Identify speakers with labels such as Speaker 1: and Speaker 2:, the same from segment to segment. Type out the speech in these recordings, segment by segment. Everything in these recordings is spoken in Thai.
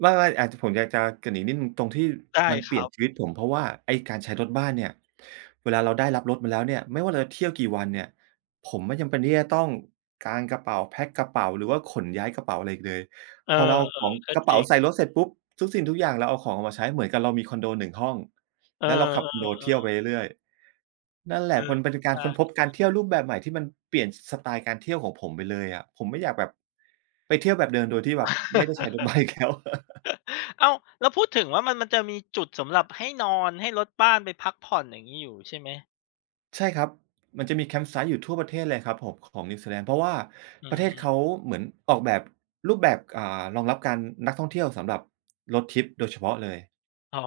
Speaker 1: ไม่ ๆ อ่า ผมอยากจะเกริ่นอีกนิดหนึ่งตรงที่
Speaker 2: ได้
Speaker 1: มันเ
Speaker 2: ค
Speaker 1: ปลี
Speaker 2: ร
Speaker 1: ่ย
Speaker 2: ั
Speaker 1: น
Speaker 2: บ
Speaker 1: ชีวิตผม เพราะว่า ไอ้การใช้รถบ้านเนี่ย เวลาเราได้รับรถมาแล้วเนี่ย ไม่ว่าเราจะเที่ยวกี่วันเนี่ย ผมไม่จำเป็นที่จะต้องกางกระเป๋าแพ็กกระเป๋า หรือว่าขนย้ายกระเป๋าอะไรอีกเลย
Speaker 2: เออ
Speaker 1: พอเราเอาของ
Speaker 2: ๆ ก็
Speaker 1: กระเ
Speaker 2: จ
Speaker 1: ป๋
Speaker 2: ร
Speaker 1: า
Speaker 2: ิง
Speaker 1: ใส่รถเสร็จปุ๊บ ทุกสิ่งทุกอย่างเราเอาของออกมาใช้ เหมือนกับเรามีคอนโด 1 ห้อง
Speaker 2: เออ
Speaker 1: แล้วเราขับคอนโดเที่ยว
Speaker 2: ๆ ๆ
Speaker 1: ไปเรื่อย ๆ นั่นแหล
Speaker 2: เ
Speaker 1: ะ
Speaker 2: อ
Speaker 1: พ
Speaker 2: อ
Speaker 1: ล เป็น ต ก
Speaker 2: ใ
Speaker 1: า
Speaker 2: ช
Speaker 1: ร
Speaker 2: ่
Speaker 1: ค้นพบการ
Speaker 2: ๆ
Speaker 1: เที่ยวรูปแบบใหม่ที่มันเปลี่ยนสไตล์การเที่ยวของผมไปเลยอะ ผมไม่อยากแบบ ไปเที่ยวแบบเดิมโดยที่แบบไม่ได้ใช้ รถบ้านอีกแล้ว
Speaker 2: อ้าว แล้วพูดถึงว่า มัน มันจะมีจุดสำหรับให้นอน ให้รถบ้านไปพักผ่อนอย่างงี้อยู่ ใช่ไหม?
Speaker 1: ใช่ครับ มันจะมี camp site อยู่ทั่วประเทศเลยครับผมของนิวซีแลนด์ เพราะว่า
Speaker 2: อื
Speaker 1: ประเทศเ
Speaker 2: ม
Speaker 1: ขาเหมือนออกแบบ รูปแบบ ก อ่า รองรับการ นักท่องเที่ยวสำหรับ Road Trip โดยเฉพาะเลย
Speaker 2: อ๋อ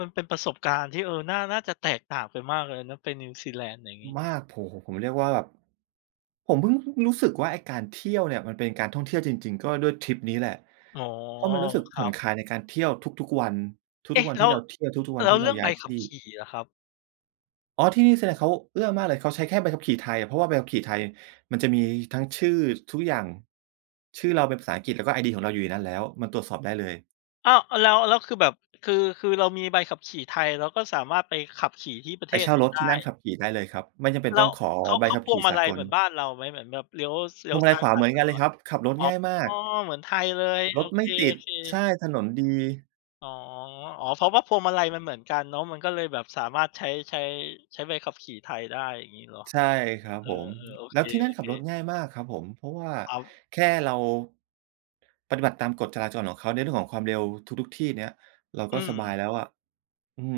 Speaker 2: มันเป็นประสบการณ์ที่ เออ น่า น่าจะแตกต่างกันมากเลยนะไปนิวซีแลนด์ อย่างงี้
Speaker 1: มาก โอ้โฮ ผมเรียกว่าแบบ ผมเพิ่งรู้สึกว่าไอ้การเที่ยวเนี่ยมันเป็นการท่องเที่ยวจริง ๆ ก็ด้วยทริปนี้แหละ
Speaker 2: อ๋อ
Speaker 1: เพราะมันรู้สึก
Speaker 2: ค
Speaker 1: ผ
Speaker 2: ร
Speaker 1: ่
Speaker 2: ั
Speaker 1: อน
Speaker 2: บ
Speaker 1: คลายในการเที่ยวทุก ๆ วัน ท
Speaker 2: เอ
Speaker 1: ุ
Speaker 2: ๊
Speaker 1: ก
Speaker 2: ะ
Speaker 1: ๆ วัน
Speaker 2: แล
Speaker 1: ที
Speaker 2: ้
Speaker 1: ่
Speaker 2: ว
Speaker 1: เราเที่ยว ทุก ๆ วั
Speaker 2: แ
Speaker 1: น
Speaker 2: ล้
Speaker 1: ท
Speaker 2: ว
Speaker 1: ี่
Speaker 2: เ
Speaker 1: เ
Speaker 2: ร
Speaker 1: ร
Speaker 2: ื
Speaker 1: า
Speaker 2: ่อง
Speaker 1: ย
Speaker 2: ใ
Speaker 1: ้า
Speaker 2: บ
Speaker 1: ยท
Speaker 2: ขั
Speaker 1: ี
Speaker 2: บ
Speaker 1: ่
Speaker 2: ขี่ล่ะครับ?
Speaker 1: อ๋อ ที่นิวซีแลนด์เขาเอื้อมากเลย เขาใช้แค่ใบขับขี่ไทยอะ เพราะว่าใบขับขี่ไทยมันจะมีทั้งชื่อ ทุกอย่าง ชื่อเราเป็นภาษาอังกฤษ แล้วก็ไอดีของเราอยู่ในนั้น แล้วมันตรวจสอบได้เลย
Speaker 2: อ้าว อ แล้ว แล้วคือแบบ คือ คือเรามีใบขับขี่ไทย เราก็สามารถไปขับขี่ที่ประเ
Speaker 1: ไ
Speaker 2: ท
Speaker 1: ปเ
Speaker 2: ศ
Speaker 1: ช่า
Speaker 2: นี้
Speaker 1: รถ
Speaker 2: ได
Speaker 1: ท
Speaker 2: ้
Speaker 1: ี่นั่นขับขี่ได้เลยครับ ไม่จำเป็
Speaker 2: แ
Speaker 1: น
Speaker 2: ล้
Speaker 1: ต้อ
Speaker 2: ว
Speaker 1: งขอ
Speaker 2: เขา
Speaker 1: ใบ
Speaker 2: เขา
Speaker 1: ขับ
Speaker 2: พ
Speaker 1: ข
Speaker 2: วง
Speaker 1: ี่
Speaker 2: มา
Speaker 1: สา
Speaker 2: ลัย
Speaker 1: ก
Speaker 2: เหม
Speaker 1: ล
Speaker 2: ือนบ้านเราไหม เหมือนแบบเลี้ยว ส เลี้
Speaker 1: พ
Speaker 2: ย
Speaker 1: ว
Speaker 2: ว
Speaker 1: งมา
Speaker 2: ซ
Speaker 1: ล
Speaker 2: ้
Speaker 1: ัย
Speaker 2: าย
Speaker 1: ขวา
Speaker 2: ผ่
Speaker 1: เ
Speaker 2: า
Speaker 1: ห
Speaker 2: น
Speaker 1: มือน
Speaker 2: ต
Speaker 1: กัน
Speaker 2: ล
Speaker 1: เ
Speaker 2: อ
Speaker 1: ลย
Speaker 2: ด
Speaker 1: ครับ ขับรถง่ายมา
Speaker 2: อ๋
Speaker 1: ก
Speaker 2: อ เหมือนไทยเลย
Speaker 1: ร
Speaker 2: โอ
Speaker 1: ถไม
Speaker 2: เค
Speaker 1: ่ติด ใช
Speaker 2: ๆ
Speaker 1: ่ ถนนดี
Speaker 2: อ๋อ อ๋อ เพราะว่าพวงมาลัยมันเหมือนกันเนาะ มันก็เลยแบบสามารถใช้ ใช้ ใช้ใบขับขี่ไทยได้ อย่างงี้เหรอ?
Speaker 1: ใช่ครับ
Speaker 2: เออ
Speaker 1: ผม
Speaker 2: เออ โอ
Speaker 1: แล้
Speaker 2: เค
Speaker 1: วที่นั่นขับรถ
Speaker 2: ๆ
Speaker 1: ง่ายมากครับผม เพราะว่า
Speaker 2: ครับ
Speaker 1: แค่เรา ปฏิบัติตามกฎจราจรของเขาในเรื่องของความเร็วทุก ๆ ที่เนี้ย เรา
Speaker 2: อ
Speaker 1: ก็
Speaker 2: ื
Speaker 1: สบาย
Speaker 2: ม
Speaker 1: แล้วอะ อืม